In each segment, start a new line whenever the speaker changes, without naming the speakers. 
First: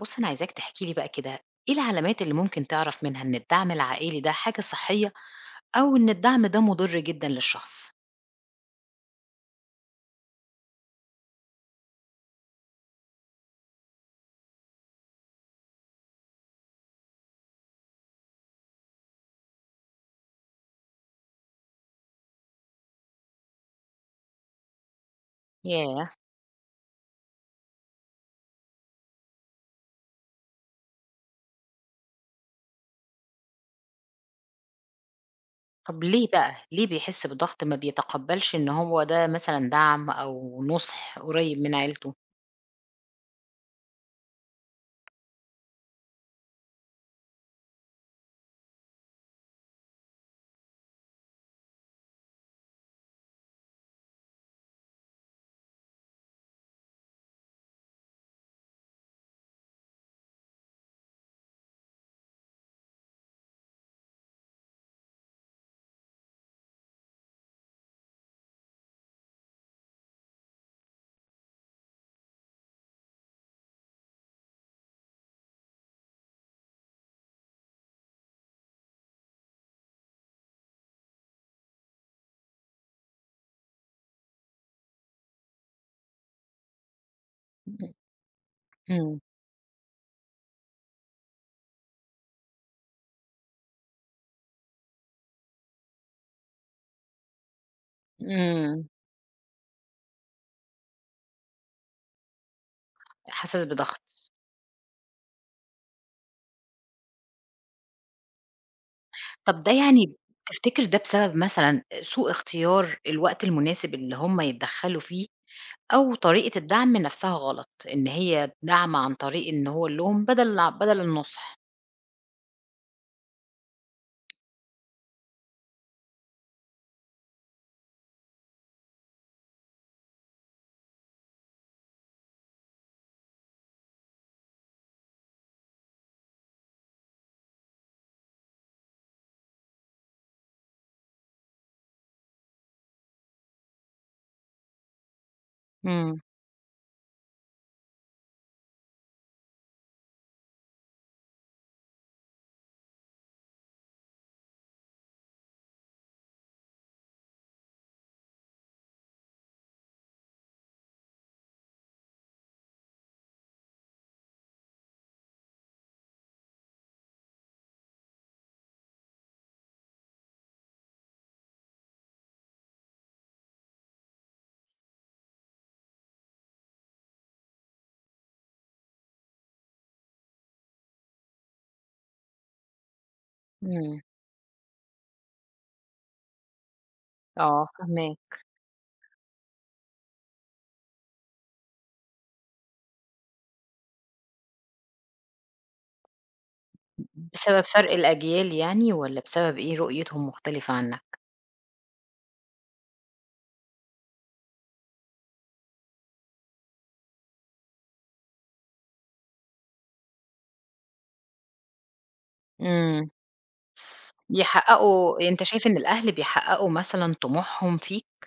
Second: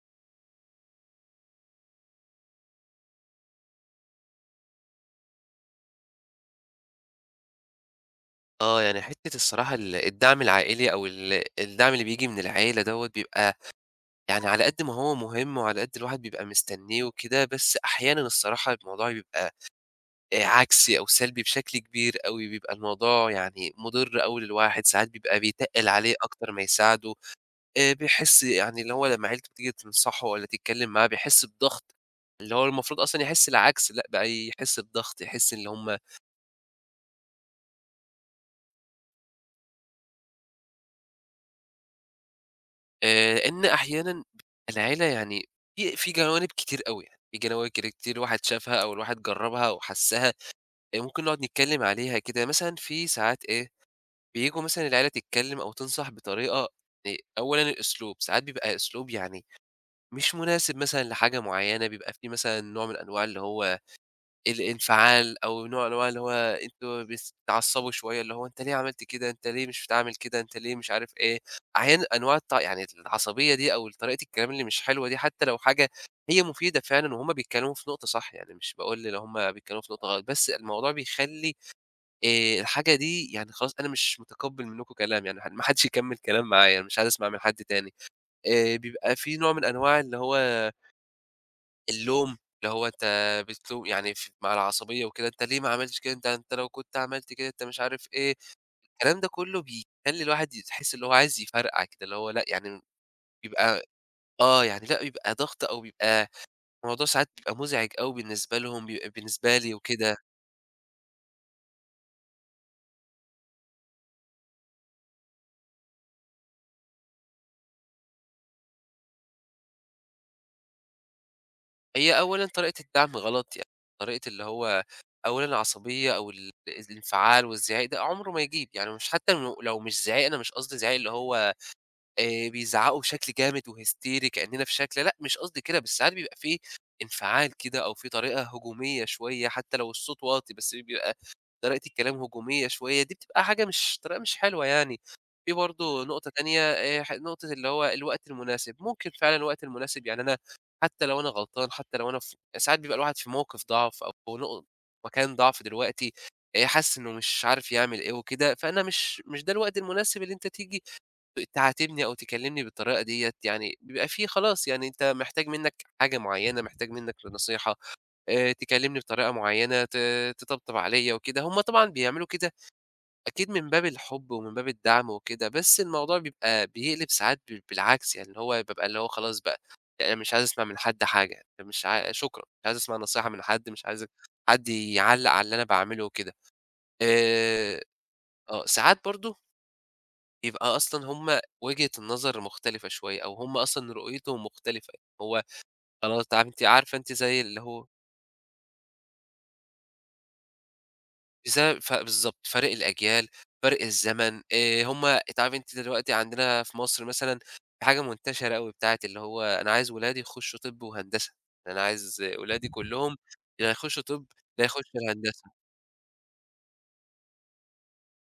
بُص أنا عايزاك تحكي لي بقى كده، إيه العلامات اللي ممكن تعرف منها إن الدعم العائلي ده حاجة صحية، أو إن الدعم ده مُضر جدًا للشخص؟
آه، يعني حتّة الصراحة الدعم العائلي أو الدعم اللي بييجي من العيلة دوّة بيبقى يعني على قد ما هو مهم وعلى قد الواحد بيبقى مستنّيه وكده، بس أحيانًا الصراحة الموضوع بيبقى عكسي أو سلبي بشكل كبير أوي، بيبقى الموضوع يعني مُضِر أوي للواحد، ساعات بيبقى بيتقِّل
ياه!
عليه أكتر ما يساعده، بيحس يعني اللي هو لمّا عيلته بتيجي تنصحه والّا تتكلّم معاه بيحس بضغط، اللي هو المفروض أصلًا يحس العكس، لأ بقى يحس بضغط، يحس إن هم
طب ليه بقى، ليه بيحس بضغط ما بيتقبلش إن هو ده مثلًا دعم أو نُصح قريب من عيلته؟
لإن أحيانًا العيلة يعني في جوانب كتير أوي يعني، في جوانب كده كتير الواحد شافها أو الواحد جرّبها أو حسّها، ممكن نقعد نتكلّم عليها كده، مثلًا في ساعات إيه، بييجوا مثلًا العيلة تتكلّم أو تنصح بطريقة أولًا الأسلوب، ساعات بيبقى أسلوب يعني مش مناسب مثلًا لحاجة معيّنة، بيبقى في مثلًا نوع من أنواع اللي هو الانفعال أو نوع أنواع اللي هو أنتم بتتعصبوا شوية، اللي هو أنت ليه عملت كده، أنت ليه مش بتعمل كده، أنت ليه مش عارف إيه، أحيانًا أنواع يعني العصبية دي أو طريقة الكلام اللي مش حلوة دي حتى لو حاجة هي مفيدة فعلًا وهُم بيتكلموا في نقطة صح، يعني مش باقول اللي هُم بيتكلموا في نقطة غلط، بس الموضوع بيخلّي الحاجة دي يعني خلاص أنا مش متقبّل منكم كلام، يعني ما حدش يكمّل كلام معايا، أنا مش عايز أسمع من حد تاني، بيبقى
إمم،
في نوع من أنواع اللي هو اللوم، اللي هو أنت بتلوم يعني مع العصبية وكده، أنت ليه ما عملتش كده، أنت لو كنت عملت كده، أنت مش عارف إيه،
إمم،
الكلام ده كله بيخلّي الواحد يحس اللي هو عايز يفرقع كده، اللي هو لأ يعني
حاسس
بيبقى
بضغط.
يعني لأ بيبقى ضغط أو بيبقى الموضوع ساعات بيبقى مزعج أوي بالنسبة لهم، بيبقى بالنسبة
طب ده
لي
يعني
وكده.
تفتكر ده بسبب مثلًا سوء اختيار الوقت المناسب اللي هم يتدخلوا فيه، أو طريقة الدعم نفسها غلط، إن هي دعم عن طريق إن هو اللوم بدل النُصح؟
هي أولًا طريقة الدعم غلط يعني، طريقة اللي هو أولًا العصبية أو الانفعال والزعيق ده عمره ما يجيب، يعني مش حتى لو مش زعيق، أنا مش قصدي زعيق اللي هو بيزعّقوا بشكل جامد وهيستيري كإننا في شكل لأ، مش قصدي كده، بس ساعات بيبقى في انفعال كده أو في طريقة هجومية شوية، حتى لو الصوت واطي، بس بيبقى طريقة الكلام هجومية شوية، دي بتبقى حاجة مش طريقة مش حلوة يعني. في برضه
إمم،
نقطة تانية ح نقطة اللي هو الوقت المناسب، ممكن فعلًا الوقت المناسب يعني أنا حتى لو أنا غلطان، حتى لو أنا في ساعات بيبقى الواحد في موقف ضعف أو مكان ضعف دلوقتي، حاسس إنه مش عارف يعمل إيه وكده، فأنا مش ده الوقت المناسب اللي أنت تيجي تعاتبني أو تكلمني بالطريقة ديّة، يعني بيبقى في خلاص يعني أنت محتاج منّك حاجة معيّنة، محتاج منّك نصيحة، تكلمني بطريقة معيّنة، تطبطب عليّا وكده، هم طبعًا بيعملوا كده أكيد من باب الحب ومن باب الدعم وكده، بس الموضوع بيبقى بيقلب ساعات بالعكس، يعني اللي هو بابقى اللي هو خلاص بقى، يعني أنا مش عايز أسمع من حد حاجة، يعني مش عا شكرًا، مش عايز أسمع نصيحة من حد، مش
إمم،
عايز حد يعلّق على اللي أنا باعمله وكده.
آه
آآ
فاهماك،
ساعات برضه يبقى أصلًا هم وجهة النظر مختلفة شوية، أو هم أصلًا رؤيتهم مختلفة، هو خلاص عارف أنتِ عارفة أنتِ زي اللي
بسبب
هو
فرق الأجيال يعني والّا بسبب إيه رؤيتهم مختلفة عنك؟
بسبب بالضبط فَرْق الأجيال، فَرْق الزمن، هم أنتِ عارفة أنتِ دلوقتي عندنا في مصر مثلًا في حاجة منتشرة أوي بتاعة اللي هو أنا عايز ولادي يخشوا طِب وهندسة، أنا عايز ولادي
إمم،
كلّهم يا يخشوا طِب يا يخشوا
يحققوا أنت
هندسة.
شايف إن الأهل بيحققوا مثلًا طموحهم فيك؟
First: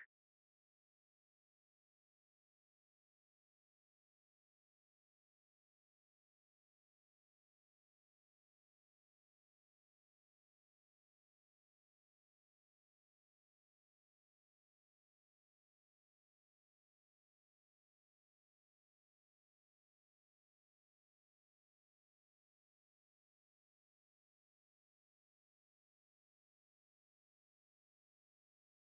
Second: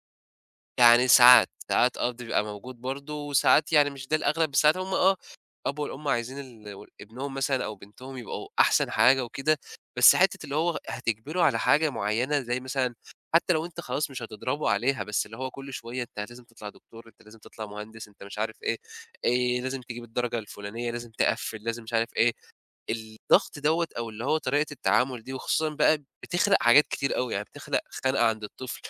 يعني ساعات، ساعات بيبقى موجود برضه، وساعات يعني مش ده الأغلب، بس ساعات هُم الأب والأم عايزين ابنهم مثلًا أو بنتهم يبقوا أحسن حاجة وكده، بس حتّة اللي هو هتجبره على حاجة معيّنة زي مثلًا حتى لو أنت خلاص مش هتضربه عليها، بس اللي هو كل شوية أنت لازم تطلع دكتور، أنت لازم تطلع مهندس، انت مش عارف ايه, إيه لازم تجيب الدرجه الفلانيه، لازم تقفل، لازم مش عارف ايه. الضغط دوّة أو اللي هو طريقة التعامل دي وخصوصًا بقى بتخلق حاجات كتير أوي، يعني بتخلق خنقة عند الطفل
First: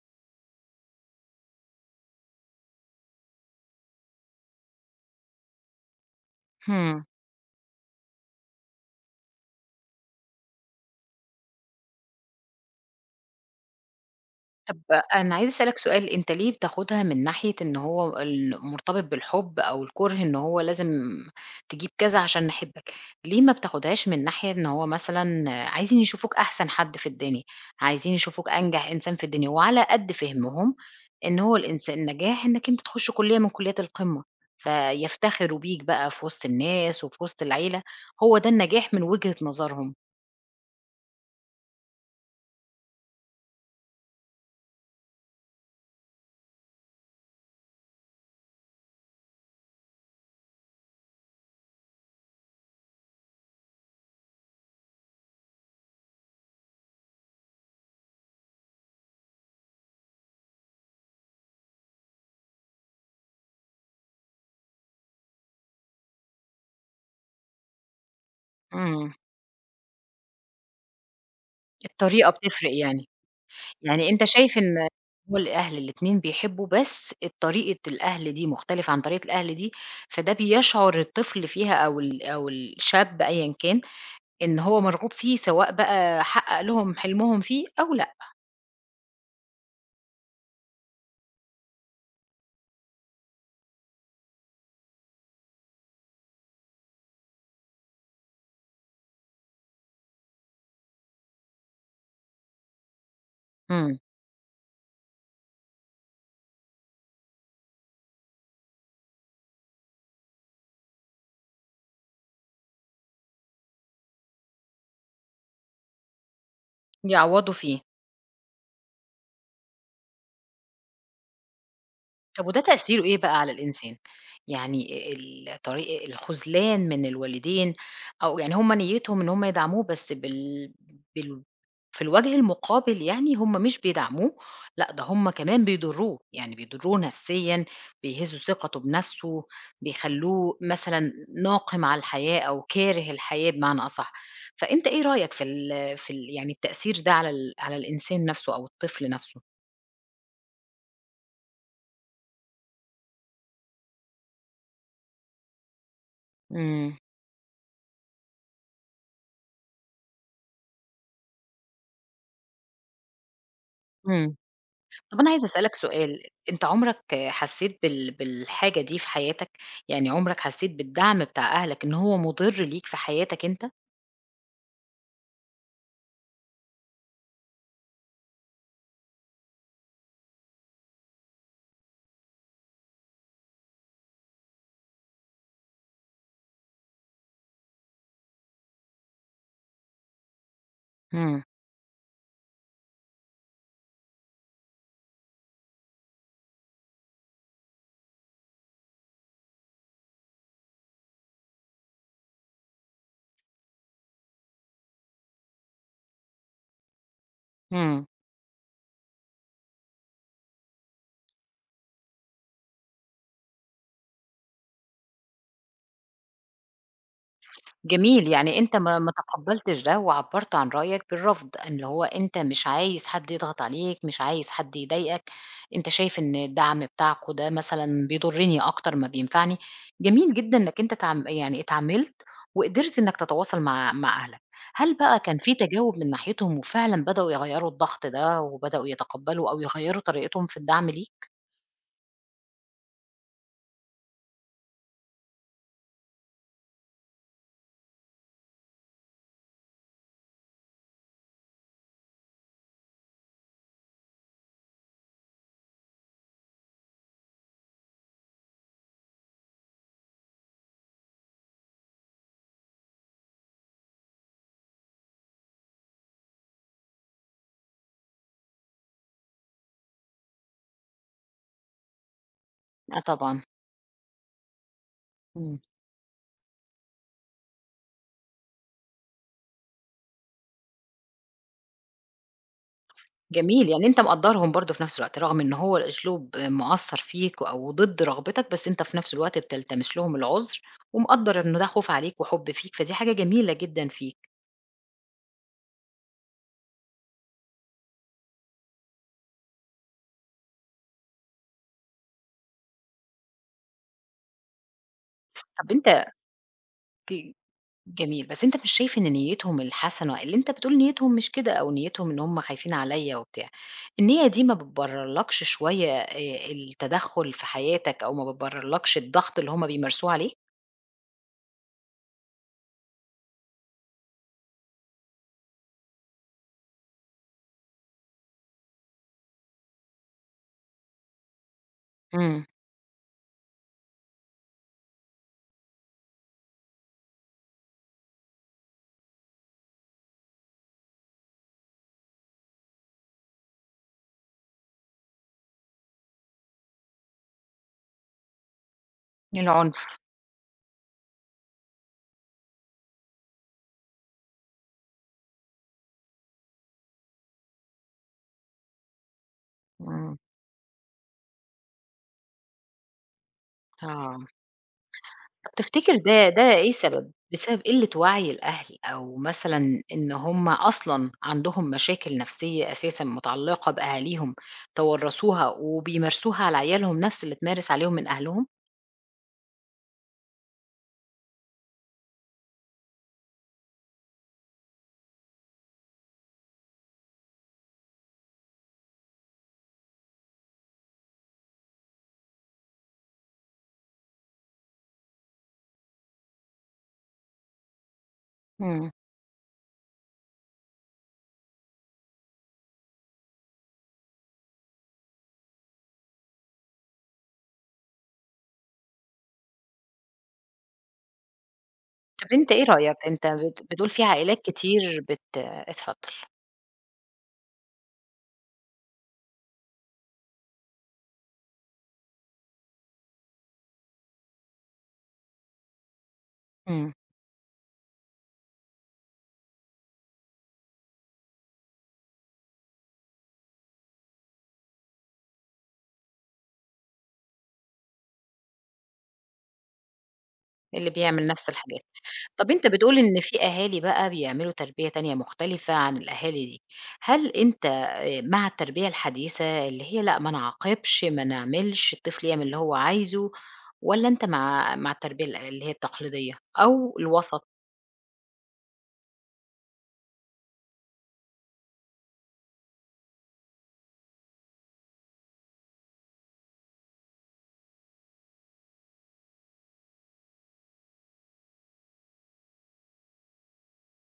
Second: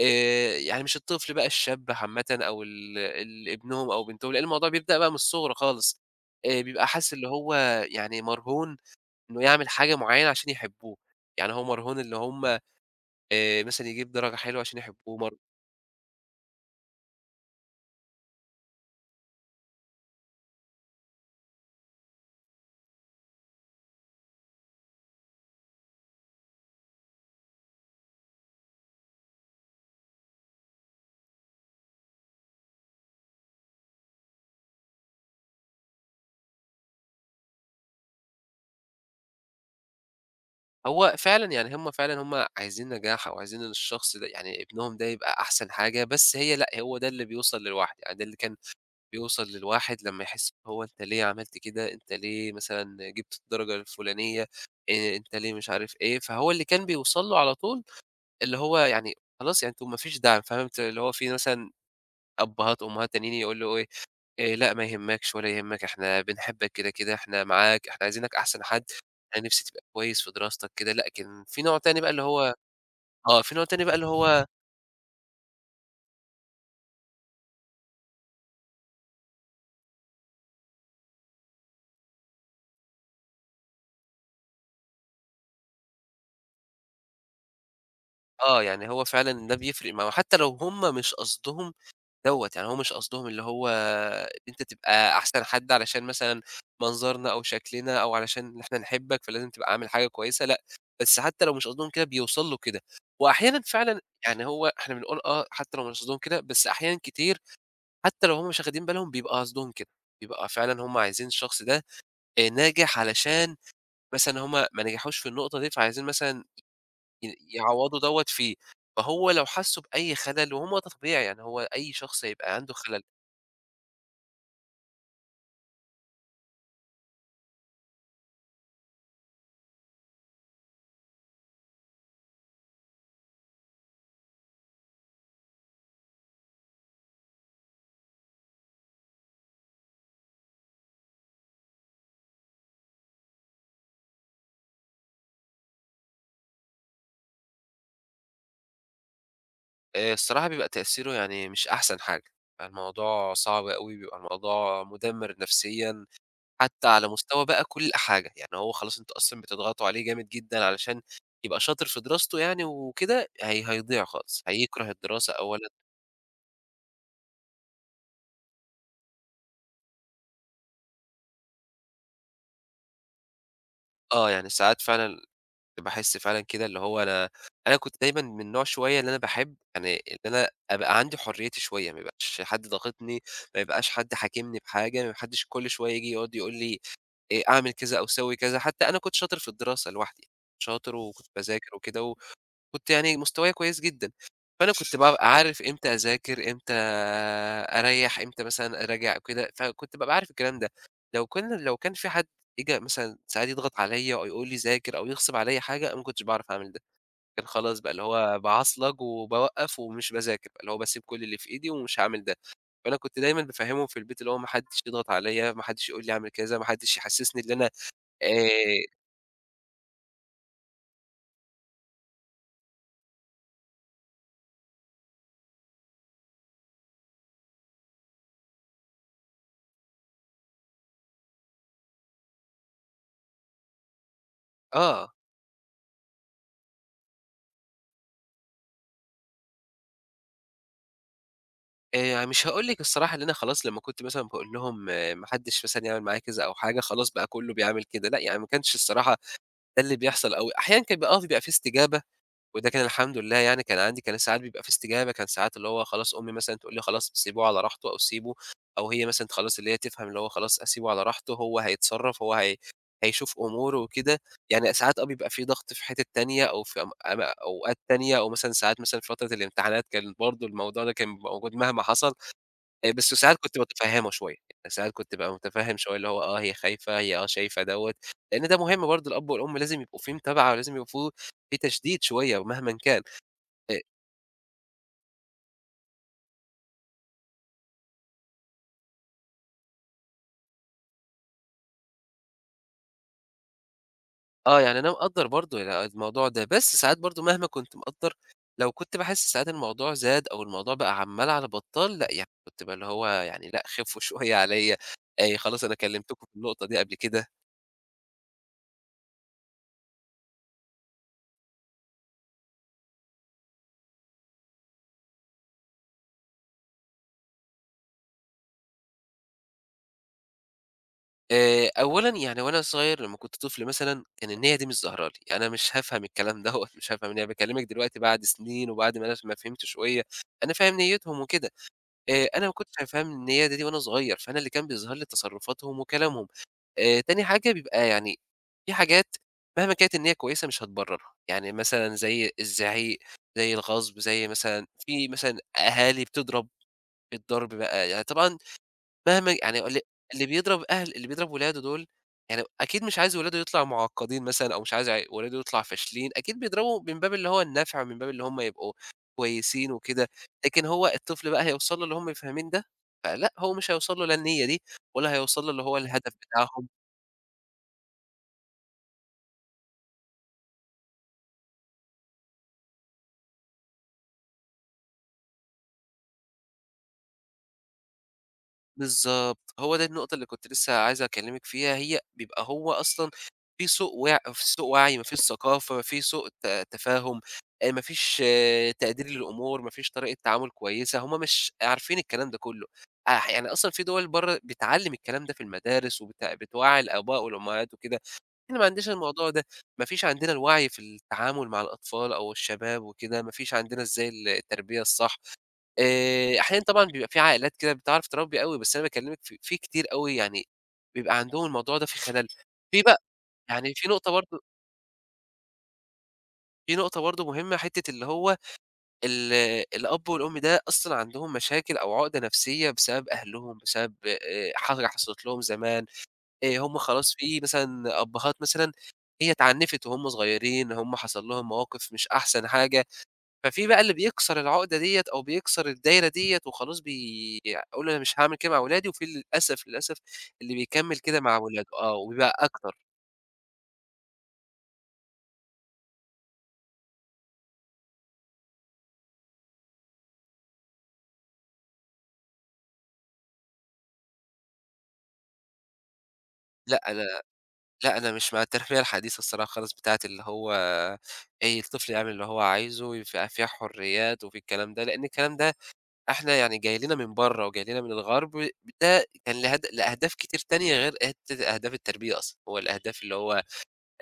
يعني مش الطفل بقى الشاب عامةً أو ال ابنهم أو بنتهم، لأن الموضوع بيبدأ بقى من الصغر خالص بيبقى
إمم.
حاسس اللي هو يعني مرهون إنه يعمل حاجة معيّنة عشان يحبوه، يعني هو مرهون اللي هم مثلًا يجيب درجة حلوة عشان
طب
يحبوه
أنا عايزة أسألك سؤال، أنت ليه بتاخدها من ناحية إن هو ال مرتبط بالحب أو الكره، إن هو لازم تجيب كذا عشان نحبك، ليه ما بتاخدهاش من ناحية إن هو مثلًا عايزين يشوفوك أحسن حد في الدنيا، عايزين يشوفوك أنجح إنسان في الدنيا، وعلى قد فهمهم إن هو الإنس النجاح إنك أنت تخش كلية من كليات القمة، فيفتخروا بيك بقى في وسط الناس وفي وسط العيلة، هو ده النجاح من وجهة نظرهم.
هو فعلًا يعني هم فعلًا هم عايزين نجاح أو عايزين إن الشخص ده يعني ابنهم ده يبقى أحسن حاجة، بس هي لأ، هو ده اللي بيوصل للوحده، يعني ده اللي كان بيوصل للواحد لمّا يحس إن هو أنت ليه عملت كده، أنت ليه مثلًا جِبت الدرجة الفلانية، أنت ليه مش عارف إيه، فهو اللي كان بيوصل له على طول اللي هو يعني خلاص يعني أنتم ما فيش دعم، فاهم أنت اللي هو في مثلًا أبّهات، أمّهات تانيين يقول له إيه، لأ ما يهمكش ولا يهمك، إحنا بنحبك كده، كده، إحنا معاك، إحنا عايزينك أحسن حد،
إمم،
أنا نفسي تبقى كويس في دراستك كده، لكن
الطريقة بتفرق يعني.
في نوع تاني بقى اللي
يعني أنت
هو
شايف إن هو الأهل الاتنين بيحبّوا، بس طريقة الأهل دي مختلفة عن طريقة الأهل دي، فده بيشعُر الطفل فيها أو ال أو الشاب أيًا كان، إن هو مرغوب فيه، سواء بقى حقّق لهم حلمهم فيه أو لأ.
آه، يعني هو فعلًا ده بيفرق معاهم، حتى لو هم مش قصدهم دوّة، يعني هو مش قصدهم اللي هو أنت تبقى أحسن حد علشان مثلًا منظرنا أو شكلنا أو علشان إن إحنا نحبك، فلازم تبقى عامل حاجة كويسة، لأ، بس حتى لو مش قصدهم كده بيوصل له كده، وأحيانًا
إمم،
فعلًا يعني هو إحنا بنقول آه، حتى لو مش قصدهم كده، بس أحيانًا كتير حتى لو هم مش واخدين بالهم بيبقى قصدهم كده، بيبقى فعلًا هم عايزين الشخص ده ناجح علشان مثلًا هم ما نجحوش في النقطة دي، فعايزين مثلًا
يعوّضوا فيه.
يعوّضوا دوّة فيه، فهو لو حسّوا بأي خلل وهُم ده طبيعي، يعني هو أي شخص
طب
هيبقى
وده
عنده خلل.
تأثيره إيه بقى على الإنسان؟ يعني ال طريق الخذلان من الوالدين أو يعني هم نيّتهم إن هم يدعموه بس بال بال في الوجه المقابل يعني هم مش بيدعموه، لأ ده هم كمان بيضروه، يعني بيضروه نفسيًا، بيهزوا ثقته بنفسه، بيخلّوه مثلًا ناقم على الحياة أو كاره الحياة بمعنى أصح، فأنت إيه رأيك في ال في ال يعني التأثير ده على ال على الإنسان نفسه أو الطفل نفسه؟
الصراحة بيبقى تأثيره يعني مش أحسن حاجة، الموضوع صعب أوي، بيبقى الموضوع مُدمِّر نفسيًا، حتى
إمم.
على مستوى بقى كل حاجة، يعني هو خلاص أنتم أصلًا بتضغطوا عليه جامد جدًا علشان يبقى شاطر في دراسته يعني وكده، هي هيضيع
إمم.
خالص، هيكره
طب أنا
الدراسة
عايزة
أولًا
أسألك سؤال، أنت عمرك حسّيت بال بالحاجة دي في حياتك؟ يعني عمرك حسّيت بالدعم بتاع أهلك إن هو مُضِر ليك في حياتك أنت؟
يعني ساعات فعلًا باحس فعلًا كده اللي هو أنا كنت دايمًا من نوع شوية اللي أنا باحب يعني إن أنا أبقى عندي حريتي شوية، ما يبقاش حد ضاغطني، ما يبقاش حد حاكمني بحاجة، ما حدش كل شوية ييجي يقعد يقول لي أعمل كذا أو سوي كذا، حتى أنا كنت شاطر في الدراسة لوحدي، شاطر وكنت
إمم،
باذاكر وكده كنت يعني مستوايا كويس جدًا، فأنا كنت بابقى عارف إمتى أذاكر، إمتى أريّح، إمتى مثلًا أراجع وكده، فكنت بابقى عارف الكلام ده. لو كان في حد ييجي مثلًا ساعات يضغط عليّا أو يقول لي ذاكر أو يغصب عليّا حاجة، أنا ما كنتش باعرف أعمل ده، كان خلاص بقى اللي
إمم.
هو باعصلج وباوقّف ومش باذاكر، اللي هو باسيب كل اللي في إيدي ومش هاعمل ده. فأنا كنت دايمًا بافهّمهم في البيت اللي هو ما حدش يضغط عليّا، ما حدش يقول لي أعمل كذا، ما حدش يحسّسني إن أنا
جميل،
آآ
يعني أنت ما تقبّلتش ده وعبّرت عن رأيك بالرفض، اللي هو أنت مش عايز حد يضغط عليك، مش عايز حد يضايقك، أنت شايف إن الدعم بتاعكم ده مثلًا بيضرّني أكتر ما بينفعني، جميل جدًا إنّك أنت اتعم يعني اتعاملت وقدرت إنّك تتواصل مع أهلك، هل
آه.
بقى كان في تجاوب من ناحيتهم وفعلًا بدأوا يغيّروا الضغط ده وبدأوا يتقبّلوا أو يغيّروا طريقتهم في الدعم ليك؟
مش هاقول لِك الصراحة إن أنا خلاص لمّا كنت مثلًا باقول لهم ما حدّش مثلًا يعمل معايا كذا أو حاجة، خلاص بقى كُلّه بيعمل كده، لأ، يعني ما كانش الصراحة ده اللي بيحصل أوي. أحيانًا كان بيبقى بيبقى في استجابة وده كان الحمد لله يعني كان عندي كان ساعات بيبقى في استجابة، كان ساعات اللي هو خلاص أمي مثلًا تقول لي: "خلاص سيبوه على راحته." أو سيبه أو هي مثلًا خلاص اللي هي تفهم اللي هو خلاص أسيبه على راحته، هو هيتصرّف، هو هيشوف أموره وكده. يعني ساعات بيبقى في ضغط في حِتت تانية أو في أم أم أوقات تانية أو مثلًا ساعات مثلًا في فترة الامتحانات كان برضه الموضوع ده كان بيبقى موجود مهما حصل.
آه
بس ساعات
طبعًا،
كنت متفهّمه شوية، يعني ساعات كنت بابقى
إمم.
متفهم شوية اللي هو هي خايفة، هي شايفة دوّة، لأن ده مهم برضه الأب والأم لازم يبقوا فيه متابعة، ولازم يبقى فيه في تشديد شوية مهمًا كان،
جميل،
آآ،
يعني أنت مقدّرهم برضه في نفس الوقت، رغم إن هو الأسلوب مأثّر فيك أو ضد رغبتك، بس أنت في نفس الوقت بتلتمس لهم العذر، ومقدّر إنه ده خوف عليك وحُب فيك، فدي حاجة جميلة جدًا فيك.
يعني أنا مقدّر برضه ال آه، الموضوع ده، بس ساعات برضه مهما كنت مقدّر، لو كنت باحس ساعات الموضوع زاد أو الموضوع بقى عمّال على بطّال، لأ، يعني كنت بقى اللي هو يعني لأ، خفّوا شوية عليّا، خلاص
طب
أنا
أنت
كلمتكم في النقطة دي قبل كده.
ك جميل، بس أنت مش شايف إن نيتهم الحسنة اللي أنت بتقول نيتهم مش كده أو نيتهم إن هم خايفين عليّا وبتاع، النية دي ما بتبررلكش شوية التدخُّل في حياتك أو ما بتبررلكش الضغط اللي هم بيمارسوه عليك؟
أولًا يعني وأنا صغير لمّا كنت طفل مثلًا، كان النيّة دي مش ظاهرة لي، يعني أنا مش هافهم الكلام دوّة، مش هافهم النيّة، باكلّمك دلوقتي بعد سنين وبعد ما أنا ما فهمت شوية، أنا فاهم نيّتهم وكده،
إمم،
أنا ما كنتش فاهم النيّة دي وأنا صغير، فأنا اللي كان بيظهر لي تصرفاتهم وكلامهم، تاني حاجة بيبقى يعني في حاجات مهما كانت النيّة كويسة مش هتبرّرها، يعني مثلًا زي الزعيق، زي الغصب، زي مثلًا في مثلًا أهالي بتضرب، الضرب بقى يعني طبعًا مهما يعني
العنف،
اللي بيضرب أهل اللي بيضرب ولاده دول، يعني أكيد مش عايز ولاده يطلعوا معقّدين مثلًا أو مش عايز ولاده يطلع فاشلين، أكيد بيضربوا من باب اللي هو النفع، من باب اللي هم يبقوا كويسين وكده،
إمم،
لكن هو الطفل بقى هيوصل له اللي هم فاهمين ده، فلأ، هو مش هيوصل له لا
آه.
النيّة دي ولا هيوصل له
طب
اللي هو
تفتكر
الهدف
ده
بتاعهم.
إيه السبب؟ بسبب قِلّة وعي الأهل أو مثلًا إن هم أصلًا عندهم مشاكل نفسية أساسًا متعلقة بأهاليهم توّرثوها وبيمارسوها على عيالهم نفس اللي اتمارس عليهم من أهلهم؟
بالضبط، هو ده النقطة اللي كنت لسه عايز أكلّمِك فيها، هي بيبقى هو أصلًا في سوء وعي، ما فيش ثقافة، ما فيش سوء ت تفاهم، ما فيش تقدير للأمور، ما فيش طريقة تعامل كويسة، هم مش عارفين الكلام ده كلّه، يعني أصلًا في دول برّه بتعلّم الكلام ده في المدارس وبت بتوعّي الآباء والأمهات وكده. إحنا ما عندناش
إمم.
الموضوع ده، ما فيش عندنا الوعي في التعامل مع الأطفال أو الشباب وكده، ما فيش عندنا إزاي التربية الصح. أحيانًا طبعًا بيبقى في عائلات كده بتعرف تربّي أوي، بس أنا باكلمِك في كتير أوي يعني بيبقى عندهم الموضوع ده في خلل.
طب أنت إيه
في
رأيك؟
بقى
أنت
يعني
بتقول في عائلات كتير اتفضل،
في نقطة برضه مهمة، حتّة اللي هو ال الأب والأم ده أصلًا عندهم مشاكل أو عُقدة نفسية بسبب أهلهم، بسبب حاجة حصلت لهم زمان. هم
إمم،
خلاص في مثلًا أبّهات مثلًا هي اتعنِّفت وهُم صغيرين، هم حصل لهم مواقف مش أحسن حاجة، ففي بقى اللي بيكسر العقدة ديّة أو بيكسر الدايرة ديّة وخلاص بيقول أنا مش هاعمل كده مع ولادي، وفي للأسف، للأسف اللي
اللي
بيكمّل كده
بيعمل
مع
نفس
ولاده
الحاجات.
آه، وبيبقى
طب أنت
أكتر.
بتقول إن في أهالي بقى بيعملوا تربية تانية مختلفة عن الأهالي دي، هل أنت مع التربية الحديثة اللي هي لأ ما نعاقبش، ما نعملش، الطفل يعمل اللي هو عايزه، والّا أنت مع التربية ال اللي هي التقليدية
لأ،
أو
أنا
الوسط،
لأ، أنا مش مع التربية الحديثة الصراحة خالص بتاعة اللي هو أي الطفل يعمل اللي هو عايزه، ويبقى فيها حريات وفي الكلام ده، لإن الكلام ده إحنا يعني جاي لنا من برّه وجاي لنا من الغرب، ده كان له لأهداف كتير تانية غير حتّة أهداف التربية أصلًا، هو الأهداف اللي هو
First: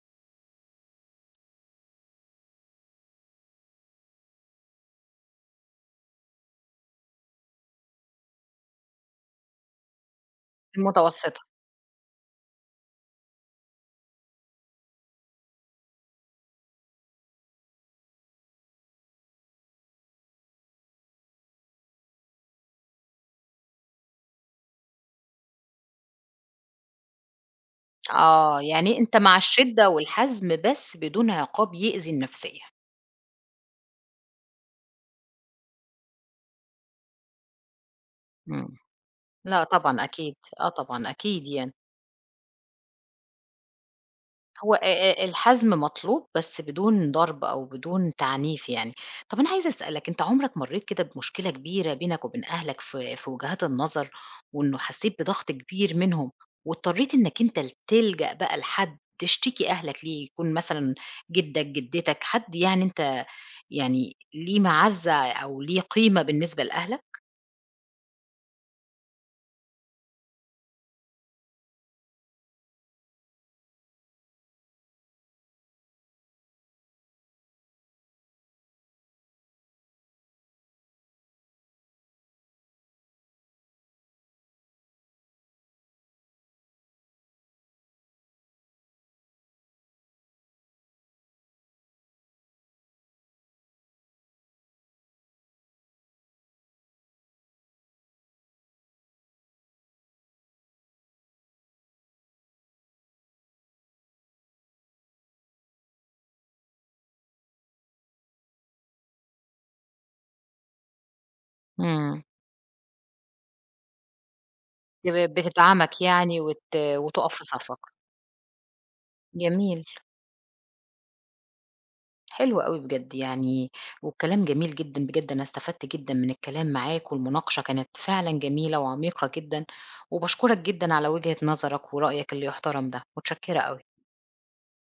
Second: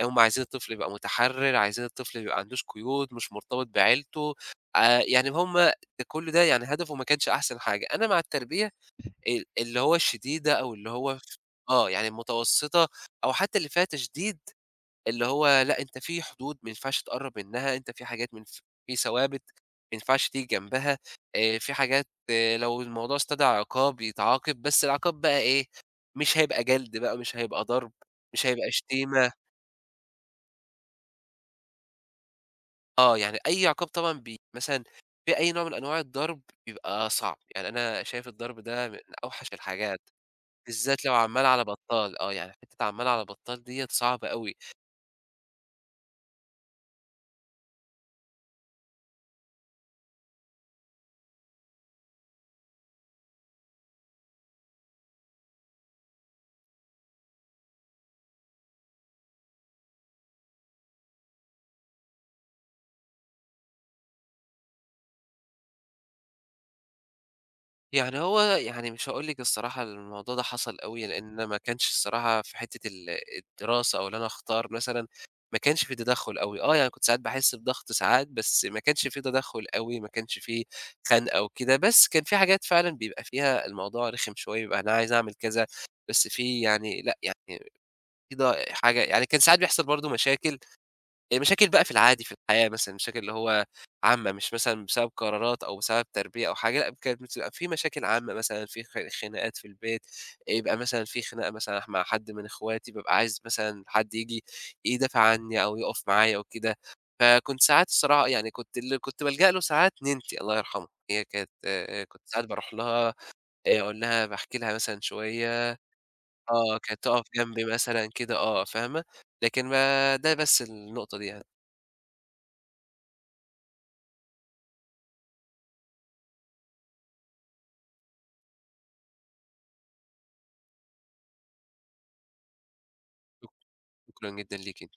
هم عايزين الطفل يبقى متحرّر، عايزين الطفل ما يبقاندوش قيود، مش مرتبط بعيلته، يعني هم كل ده يعني هدفه ما كانش أحسن حاجة، أنا مع التربية اللي هو الشديدة أو اللي هو.
المتوسطة؟
آه، يعني المتوسطة أو حتّى اللي فيها تشديد اللي هو لأ، أنت في حدود ما ينفعش تقرّب منها، أنت في حاجات ما ينف في ثوابت ما ينفعش تيجي جنبها، في حاجات آه، لو الموضوع استدعى عقاب يتعاقب، بس العقاب بقى إيه، مش هيبقى جلد بقى، مش هيبقى ضرب، مش
آه،
هيبقى
يعني أنت
شتيمة،
مع الشدة والحزم بس بدون عقاب يؤذي النفسية.
آه، يعني أي عقاب طبعًا مثلًا في أي نوع من أنواع الضرب بيبقى صعب، يعني أنا شايف الضرب
إمم،
ده من أوحش
لأ
الحاجات،
طبعًا أكيد، آه
بالذات
طبعًا
لو عمّال
أكيد
على
يعني.
بطّال، آه، يعني حتّة عمّال على بطّال ديّة صعبة أوي.
هو الحزم مطلوب بس بدون ضرب أو بدون تعنيف يعني. طب أنا عايزة أسألك، أنت عمرك مرّيت كده بمشكلة كبيرة بينك وبين أهلك في وجهات النظر، وإنه حسّيت بضغط كبير منهم واضطريت إنك أنت تلجأ بقى لحد تشتكي أهلك ليه، يكون مثلًا جدك، جدتك، حد يعني أنت يعني ليه معزّة أو ليه قيمة بالنسبة لأهلك؟
يعني هو يعني مش هاقول لِك الصراحة الموضوع ده حصل أوي، لإن أنا ما كانش الصراحة في حتّة الدراسة أو اللي أنا أختار مثلًا، ما كانش في تدخُّل أوي، آه، يعني كنت ساعات باحس بضغط ساعات، بس ما كانش في تدخُّل أوي، ما كانش في خنقة وكده، بس كان في حاجات فعلًا بيبقى فيها الموضوع رخم شوية، بيبقى أنا عايز أعمل كذا، بس في يعني لأ، يعني في ض حاجة يعني كان ساعات بيحصل برضه مشاكل المشاكل بقى في العادي في الحياة مثلًا، المشاكل اللي هو عامة، مش مثلًا بسبب قرارات أو بسبب تربية أو حاجة، لأ كانت بتبقى في مشاكل عامة مثلًا، في خناقات في البيت، يبقى مثلًا في خناقة مثلًا مع حد من إخواتي، بابقى عايز مثلًا حد ييجي يدافع عني أو يقف معايا وكده. فكنت ساعات الصراحة يعني كنت اللي كنت بالجأ له ساعات نِنتي الله يرحمها، هي كانت آه، كنت
إمم.
ساعات باروح لها أقول لها باحكي لها مثلًا شوية،
بتدعمك يعني
آه، كانت تقف
وتُقف في
جنبي
صفّك.
مثلًا كده، آه، فاهمة؟ لكن
جميل.
ما ده بس النقطة دي يعني.
حلو أوي بجد يعني، والكلام جميل جدًا بجد، أنا استفدت جدًا من الكلام معاك، والمناقشة كانت فعلًا جميلة وعميقة جدًا، وباشكرك جدًا على وجهة نظرك ورأيك اللي يحترم ده، متشكرة أوي.
شكرًا جدًا ليكِ.